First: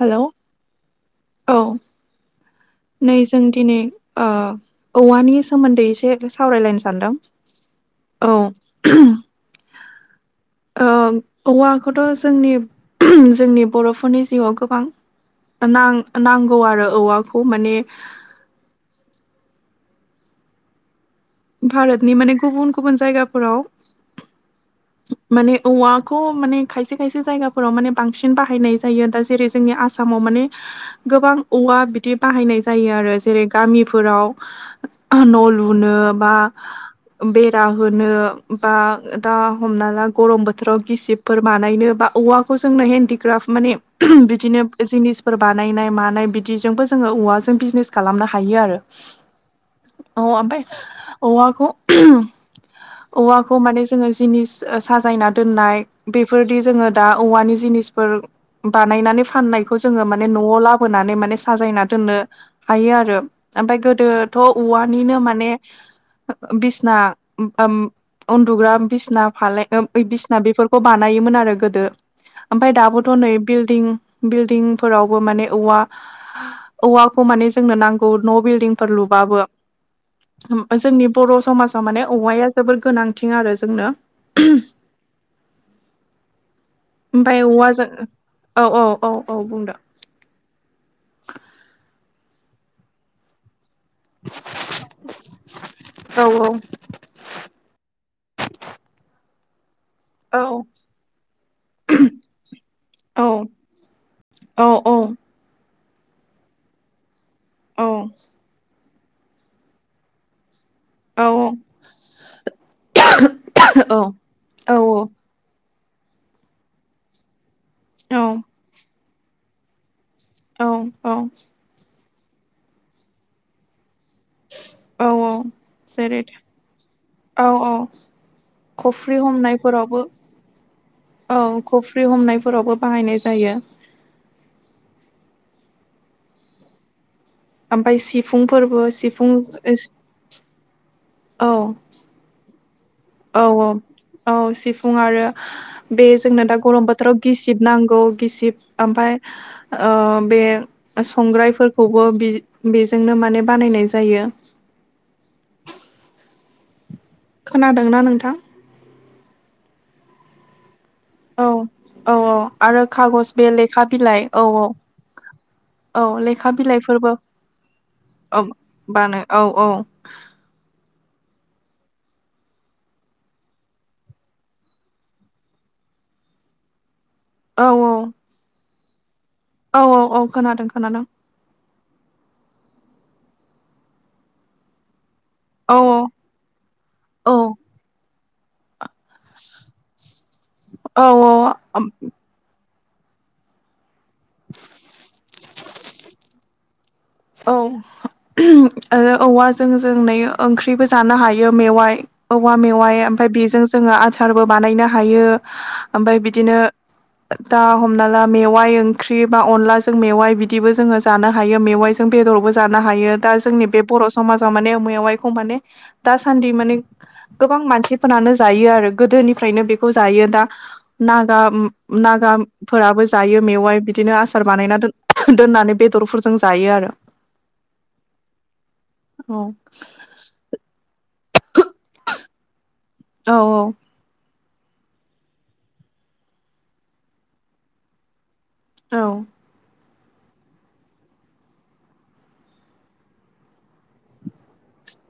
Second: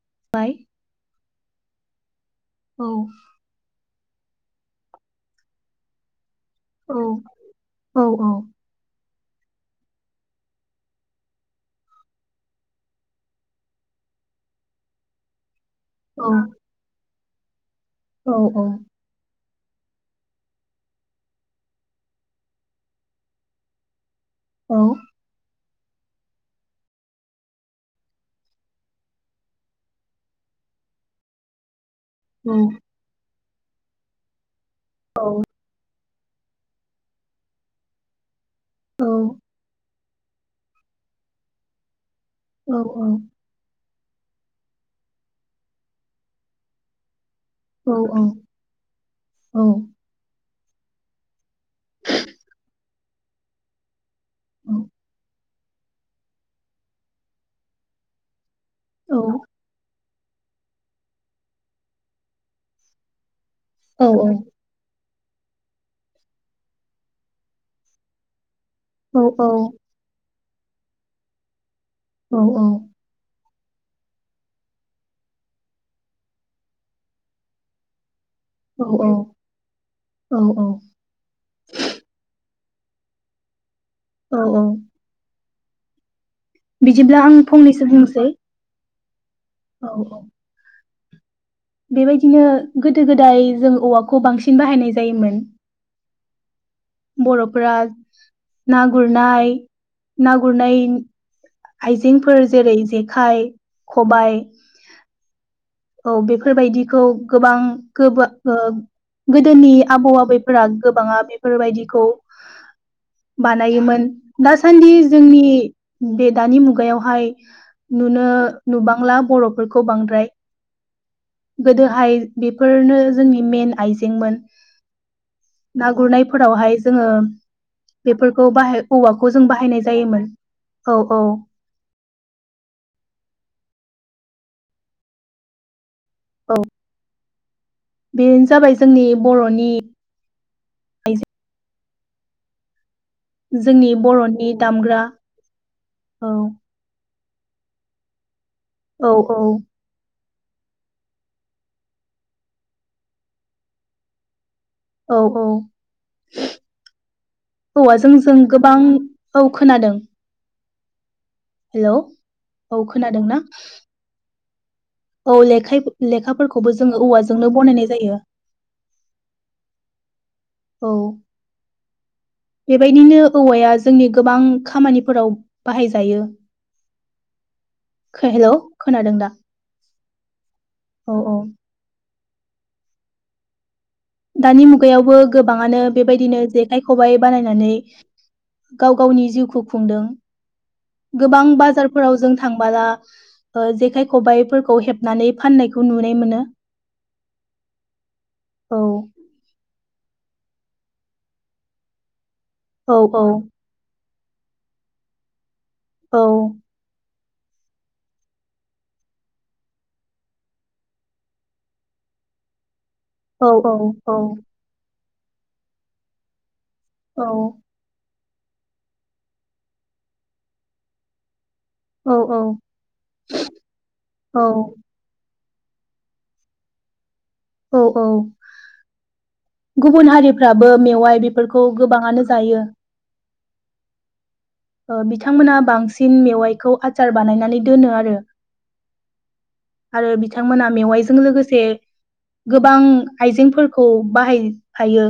Hello bye औ औ नै जों दिनै ओ औवानि सोमोन्दै एसे सावरायलायनो औ सानदों औ औ ओ औवाखौथ' जोंनि जोंनि बर'फोरनि जिउआव गोबां नां औ नांगौ आरो औवाखौ माने औ औ भारतनि माने गुबुन गुबुन जायगाफोराव औ माने औवाखौ माने खायसे खायसे जायगाफोराव माने बांसिन बाहायनाय जायो दा जेरै जोंनि आसा माव माने गोबां औवा बिदि बाहायनाय जायो आरो जेरै गामिफोराव औ न' लुनो बा बेरा होनो बा दा हमना ला गरम बोथोराव गिसिबफोर बानायनो बा औवाखौ जोंनो औ हेन्दडक्राफ्ट माने बिदिनो जिनिसफोर बानायनाय मानाय बिदिजोंबो जोङो औवा बिजनेस खालामनो हायो आरो अ ओमफ्राय औवाखौ औवाखौ माने जोङो जिनिस साजायना दोननाय बेफोरदि जोङो दा औवानि जिनिसफोर बानायनानै फाननायखौ जोङो न'वाव लाबोनानै माने साजायना दोननो हायो आरो ओमफ्राय गोदोथ' औवानिनो माने बिसना उन्दुग्रा बिसना बिसि बानायोन आरो गोदो ओमफाय दाबो थ'नै बिल्डिं बिल्डिंफोरावबो माने औवा औवाखौ माने जोंनो नांगौ न' बिल डिंफोर औ लुबाबो औ औ जोंनि बर' समाज माने औवाया जोबोर गोनांथिं आरो जोंनो औ औ बिदिब्ला आं ओमफ्राय फंनैसो औवाजों बुंसै औ औ औ औ बुंदों औ औ बेबायदिनो गोदो गोदाय जों औवाखौ बांसिन बाहायनाय जायोमोन। औ औ बर'फोरा ना गुरनाय ना औ गुरनाय आइजेंफोर जेरै औ जेखाइ खबाइ औ औ औ बेफोरबायदिखौ गोबां गोब गोदोनि आबौ आबै फोर गोबाङा बेफोरबायदिखौ बानायोमोन दासान्दि जोंनि बे दानि मुगायावहाय औ नुनो नुबांला बर'फोरखौ बांद्राय औ औ गोदोहाय बेफोरनो जोंनि मेन आइजेंमोन औ औ ना जेरै गुरनायफोरावहाय जोङो औ औ बेफोरखौ बाहाय खफ्रि औवाखौ जों बाहायनाय हमनायफोरावबो जायोमोन औ औ औ खफ्रि हमनायफोरावबो बाहायनाय जायो औ ओमफ्राय बेनो जाबाय सिफुंफोरबो जोंनि सिफुं बर'नि आइजें औ औ औ जोंनि औ बर'नि सिफुं दामग्रा आरो बे औ जोंना दा गरम बाथोर बोथोराव गिसिब नांगौ गिसिब औ ओमफ्राय औ बे संग्रायफोरखौबो बेजोंनो माने बानायनाय जायो औ औ खोनादोंना औवाजों नोंथां जों गोबां औ खोनादों औ हेलौ औ औ आरो खागज बे लेखा बिलाइ औ औ औ ले औ लेखा लेखाफोरखौबो जोङो बिलाइफोरबो औवाजोंनो बनायनाय जायो औ बानो औ औ औ बेबायदिनो औवाया जोंनि गोबां खामानिफोराव बाहायजायो औ औ हेलौ खोनादों दा औ औ औ खोनादों खोनादों औ औ दानि मुगायावबो औ गोबाङानो बेबायदिनो जेखाइ खबाइ बानायनानै गाव गावनि जिउखौ खुंदों औ गोबां औ बाजारफोराव जों थांबोला जेखाइ खबाइफोरखौ हेबनानै फाननाय बे खौ नुनाय मोनो औ औ आरो औवा जों जों नै ओंख्रिबो जानो हायो मेवाइ औवा औ मेवाइ औ ओमफफ्राय बेजों जोङो आचारबो बानायनो हायो ओमफ्राय औ बिदिनो दा हमना ला मेवाइ ओंख्रि बा अनलाजों मेवाइ बिदिबो जोङो जानो हायो मेवाइ जों बेदरावबो जानो हायो दा औ जोंनि औ बे बर' समाजाव माने मायाव एखौ माने दासान्दि माने औ गोबां मानसिफोरनानो जायो आरो गोदोनिफ्रायनो बेखौ जायो दा नागा औ औ नागाफोराबो जायो मेवाइ बिदिनो औ आसार बानायना दोन दोननानै बेदरफोरजों जायो आरो औ औ औ गुबुन हारि फोराबो मेवाइ बेफोरखौ गोबाङानो जायो औ औ बिथांमोना बांसिन मेवाइखौ आचार बानायनानै दोनो आरो औ आरो बिथांमोना मेवाइजों लोगोसे गोबां आइजेंफोरखौ बाहायफायो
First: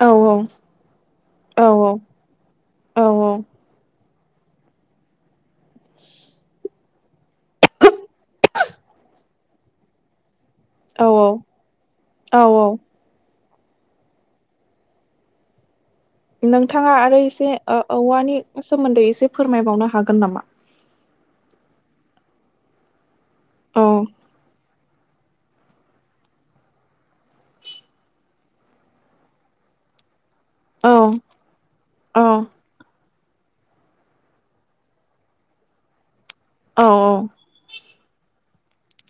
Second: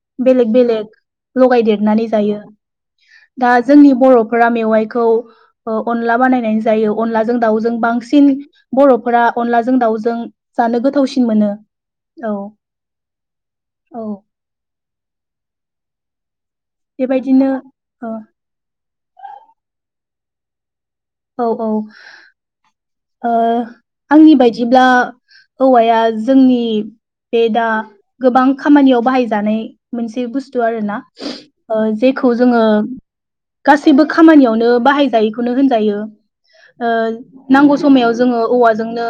औ औ बेलेग बेलेग लगायदेरनानै जायो दा जोंनि बर'फोरा मेवाइखौ अनला बानायनाय जायो अनलाजों दाउजों बांसिन बर'फोरा अनलाजों दाउजों जानो औ गोथावसिन मोनो औ औ नोंथाङा आरो बेबायदिनो एसे ओ औवानि सोमोन्दै एसे फोरमायबावनो हागोन नामा औ औ औ आंनि बायदिब्ला औवाया जोंनि बे दा गोबां खामानियाव बाहायजानाय मोनसे बुस्थु आरो औ ना औ जेखौ जोङो गासैबो खामानियावनो बाहायजायैखौनो होनजायो औ नांगौ समायाव जोङो औवाजोंनो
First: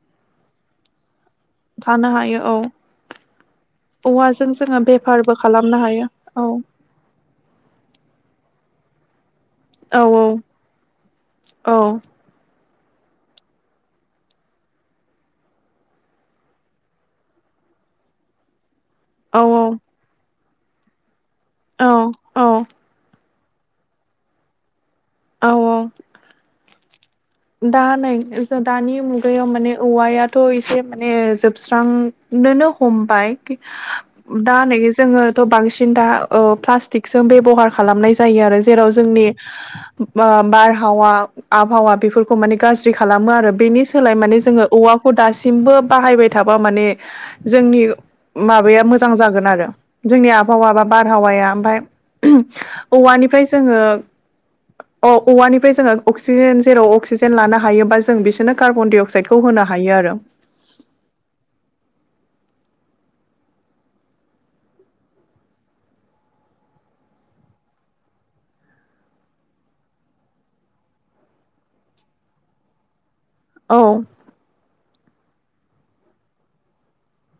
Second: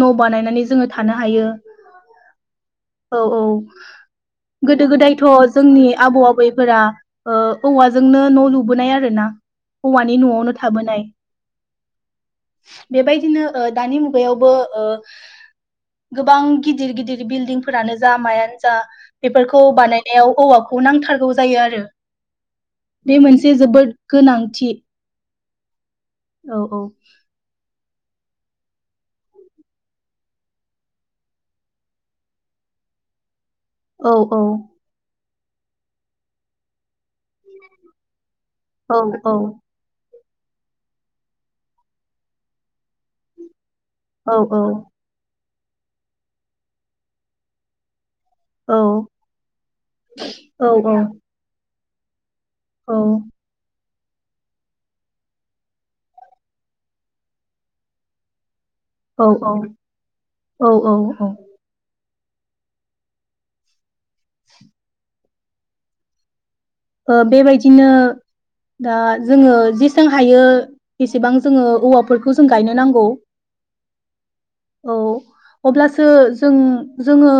न' बानायनानै जोङो थानो हायो थानो हायो औ औ औ औवाजों जोङो गोदो गोदायथ' बेफारबो खालामनो जोंनि हायो आबौ औ आबैफोरा औवाजोंनो न' लुबोनाय आरो ना औ औवानि औ न'आवनो थाबोनाय औ बेबायदिनो दानि मुगायावबो गोबां गिदिर गिदिर बिल्डिंफोरानो जा मायानो जा औ बेफोरखौ बानायनायाव औवाखौ नांथारगौ जायो आरो औ औ बे मोनसे जोबोद गोनांथि औ औ औ औ दा नै दानि मुगायाव माने औवायाथ' एसे माने जोबस्रां नुनोनो हमबाय औ औ दा नै जोङोथ' बांसिन दा प्लाटिकजों बे बेहार खालामनाय जायो आरो जेराव औ जोंनि औ बारहावा आबहावा बेफोरखौ माने गाज्रि खालामो आरो बेनि सोलाय औ माने औ जोङो औवाखौ दासिमबो बाहायबाय थाबा माने जोंनि औ माबाया मोजां जागोन आरो जोंनि औ आबहावा बा बारहावाया ओमफ्राय औवानिफ्राय जोङो औ औवानिफ्राय जोङो अक्सिजेन जेराव अक्सिजेन लानो हायोबा जों बिसोरनो कार्बनडाइ औ औ औ औ औ [inaudible] बेबायदिनो दा जोङो जेसां हायो बेसेबां जोङो औवाफोरखौ जों गायनो नांगौ औ औ अब्लासो जों जोङो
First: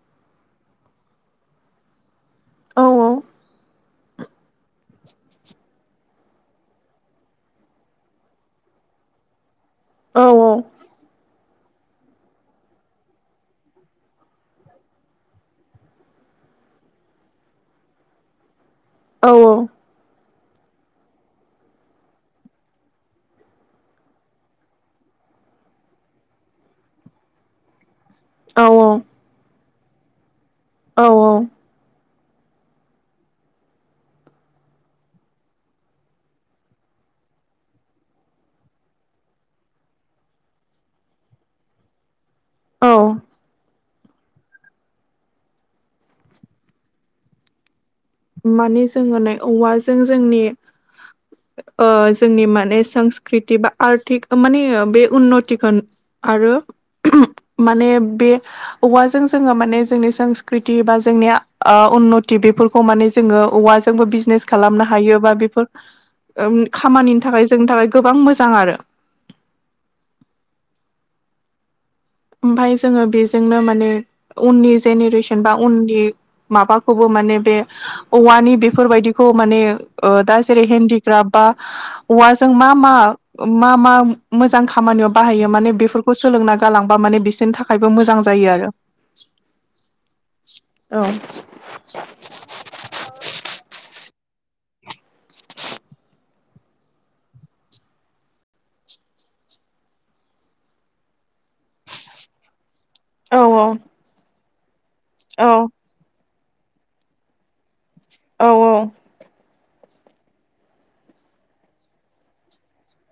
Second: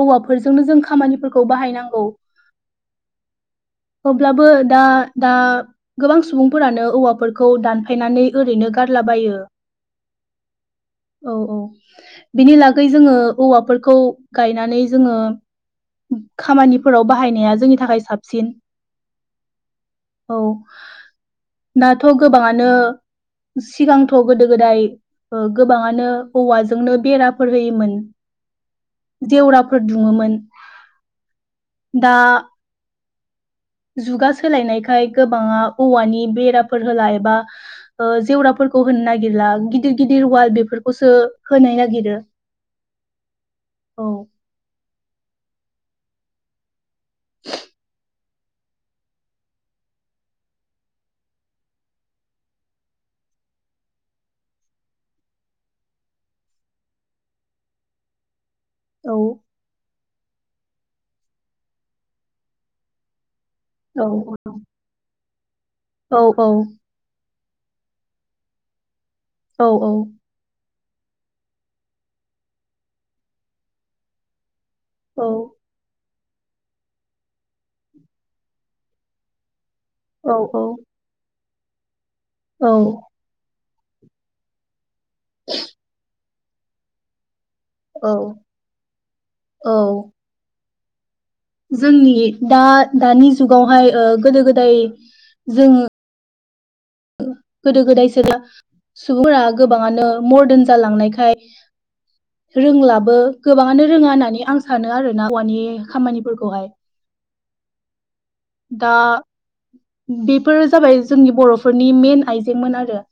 हौवाफोरजोंनो जों खामानिफोरखौ बाहायनांगौ औ औ अब्लाबो दा दा गोबां सुबुंफोरानो औवाफोरखौ दानफायनानै ओरैनो गारलाबायो औ औ औ औ बिनि लागै जोङो औवाफोरखौ गायनानै जोङो खामानिफोराव बाहायनाया जोंनि थाखाय साबसिन औ औ औ दाथ' गोबाङानो सिगांथ' गोदो गोदाय गोबाङानो औवाजोंनो बेराफोर होयोमोन औ जेवराफोर दुङोमोन औ दा जुगा सोलायनायखाय गोबाङा औवानि बेराफोर होला एबा जेवराफोरखौ होनो नागिरला गिदिर गिदिर वाल बेफोरखौसो होनाय नागिरो औ औ [inaudible] माने जोङो नै औवाजों जोंनि जोंनि माने संस्कृति बा आर्थिक माने बे उन्नतिखौ आरो माने बे औ औवाजों जोङो माने जोंनि संस्कृति बा जोंनि उन्नथि बेफोरखौ जोङो औवाजोंबो बिजनेस खालामनो हायो बा औ बेफोर खामानिनि थाखाय जोंनि थाखाय गोबां मोजां आरो औ औ ओमाय जोङो बेजोंनो माने उननि जेनेरेसन बा उननि माबाखौबो माने बे औवानि बेफोरबायदिखौ माने दा जेरै औ हेन्दिक्राफ्ट बा औवाजों औ मा मा मा मा मोजां खामानियाव बाहायो माने बेफोरखौ सोलोंना गालांबा माने बिसोरनि थाखाय थाखायबो औ मोजां जायो आरो औ औ जोंनि दा दानि जुगावहाय गोदो गोदाय जों गोदो गोदायसो [unintelligible] सुबुंफोरा गोबाङानो मदारन जालांनायखाय रोंलाबो गोबाङानो औ रोङा होननानै आं सानो आरोना औ औवानि खामानिफोरखौहाय [inaudible] दा बेफोरो जाबाय जोंनि बर'फोरनि मेन आइजेंमोन आरो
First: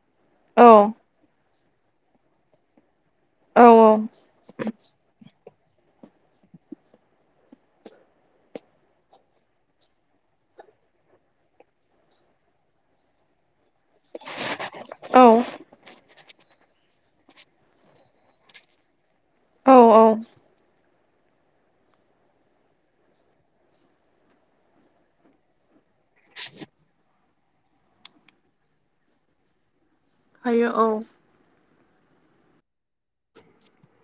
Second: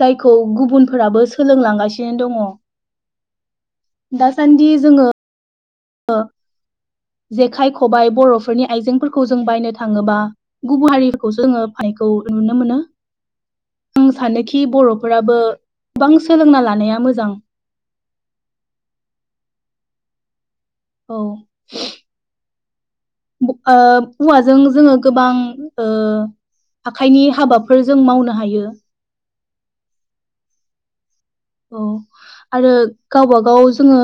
जायखौ औ गुबुनफोराबो सोलोंलांगासिनो दङ दासान्दि जोङो जेखाइ खबाइ बर'फोरनि आइजेंफोरखौ जों बायनो थाङोबा गुबुन हारिखौसो जोङो फाननायखौ नुनो मोनो आं सानोखि बर'फोराबो औ गोबां सोलोंना लानाया मोजां औ औ औ ओ औवाजों जोङो गोबां आखाइनि हाबाफोर जों मावनो हायो। हायो औ औ आरो गावबागाव जोङो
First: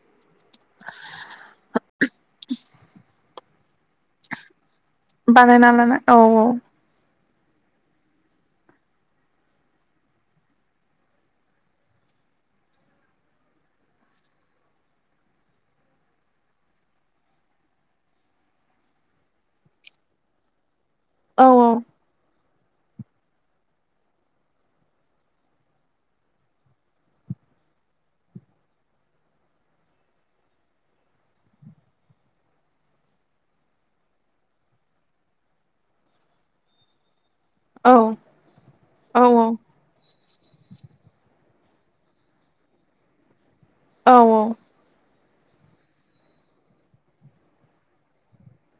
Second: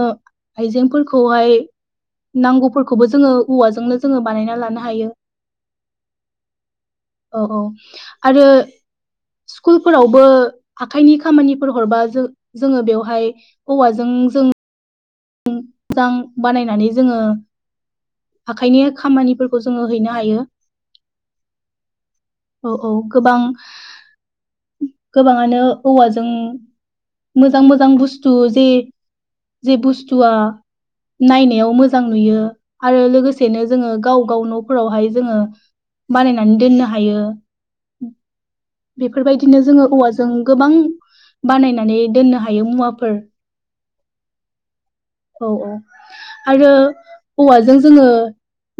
आइजेंफोरखौहाय नांगौफोरखौबो जोङो औवाजोंनो जोङो बानायना लानो हायो बानायना औ औ औ औ आरो स्कुलफोरावबो आखाइनि खामानिफोर हरबा जों जोङो बेवहाय हौवाजों जों [unintelligible] मोजां बानायनानै जोङो आखाइनि खामानिफोरखौ जोङो हैनो हायो। औ औ औ औ गोबां गोबाङानो औवाजों मोजां मोजां बुस्थु जे जे बुस्थुआ नायनायाव मोजां नुयो आरो लोगोसेनो जोङो गाव गाव न'फोरावहाय जोङो बानायनानै दोननो हायो। औ औ बेफोरबायदिनो जोङो औवाजों गोबां बानायनानै दोननो हायो मुवाफोर औ औ औ औ आरो हौवाजों जोङो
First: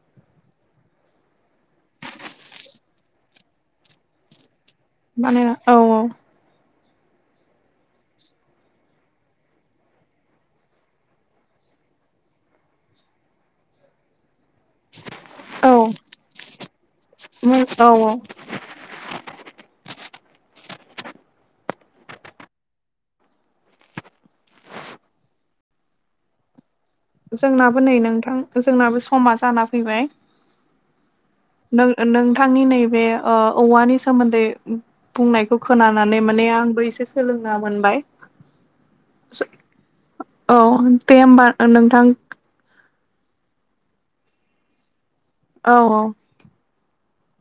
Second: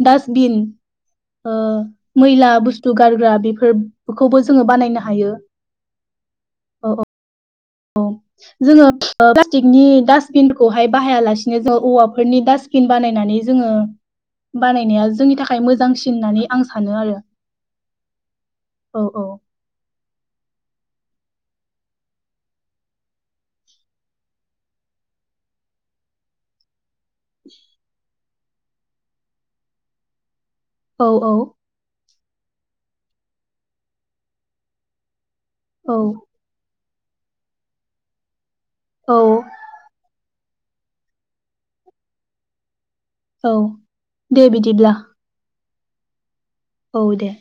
डासटबिन मैला बुस्थु गारग्रा बेफोरखौबो जोङो बानायनो हायो माने औ औ औ औ जोङो फ्लासटिकनि दास्बिनखौहाय बाहाया लासेनो जों औवाफोरनि दास बिन बानायनानै जोङो बानायनाया जोंनि थाखाय औ मोजांसिन होननानै आं सानो आरो। औ औ औ औ जोंनाबो नै नोंथां जोंनाबो समा जाना फैबाय। औ औ नों नोंथांनि नैबे औवानि सोमोन्दै बुंनायखौ औ खोनानानै माने आंबो एसे सोलोंना मोनबाय। औ औ दे होमबा नोंथां। औ दे बिदिब्ला। औ औ। औ दे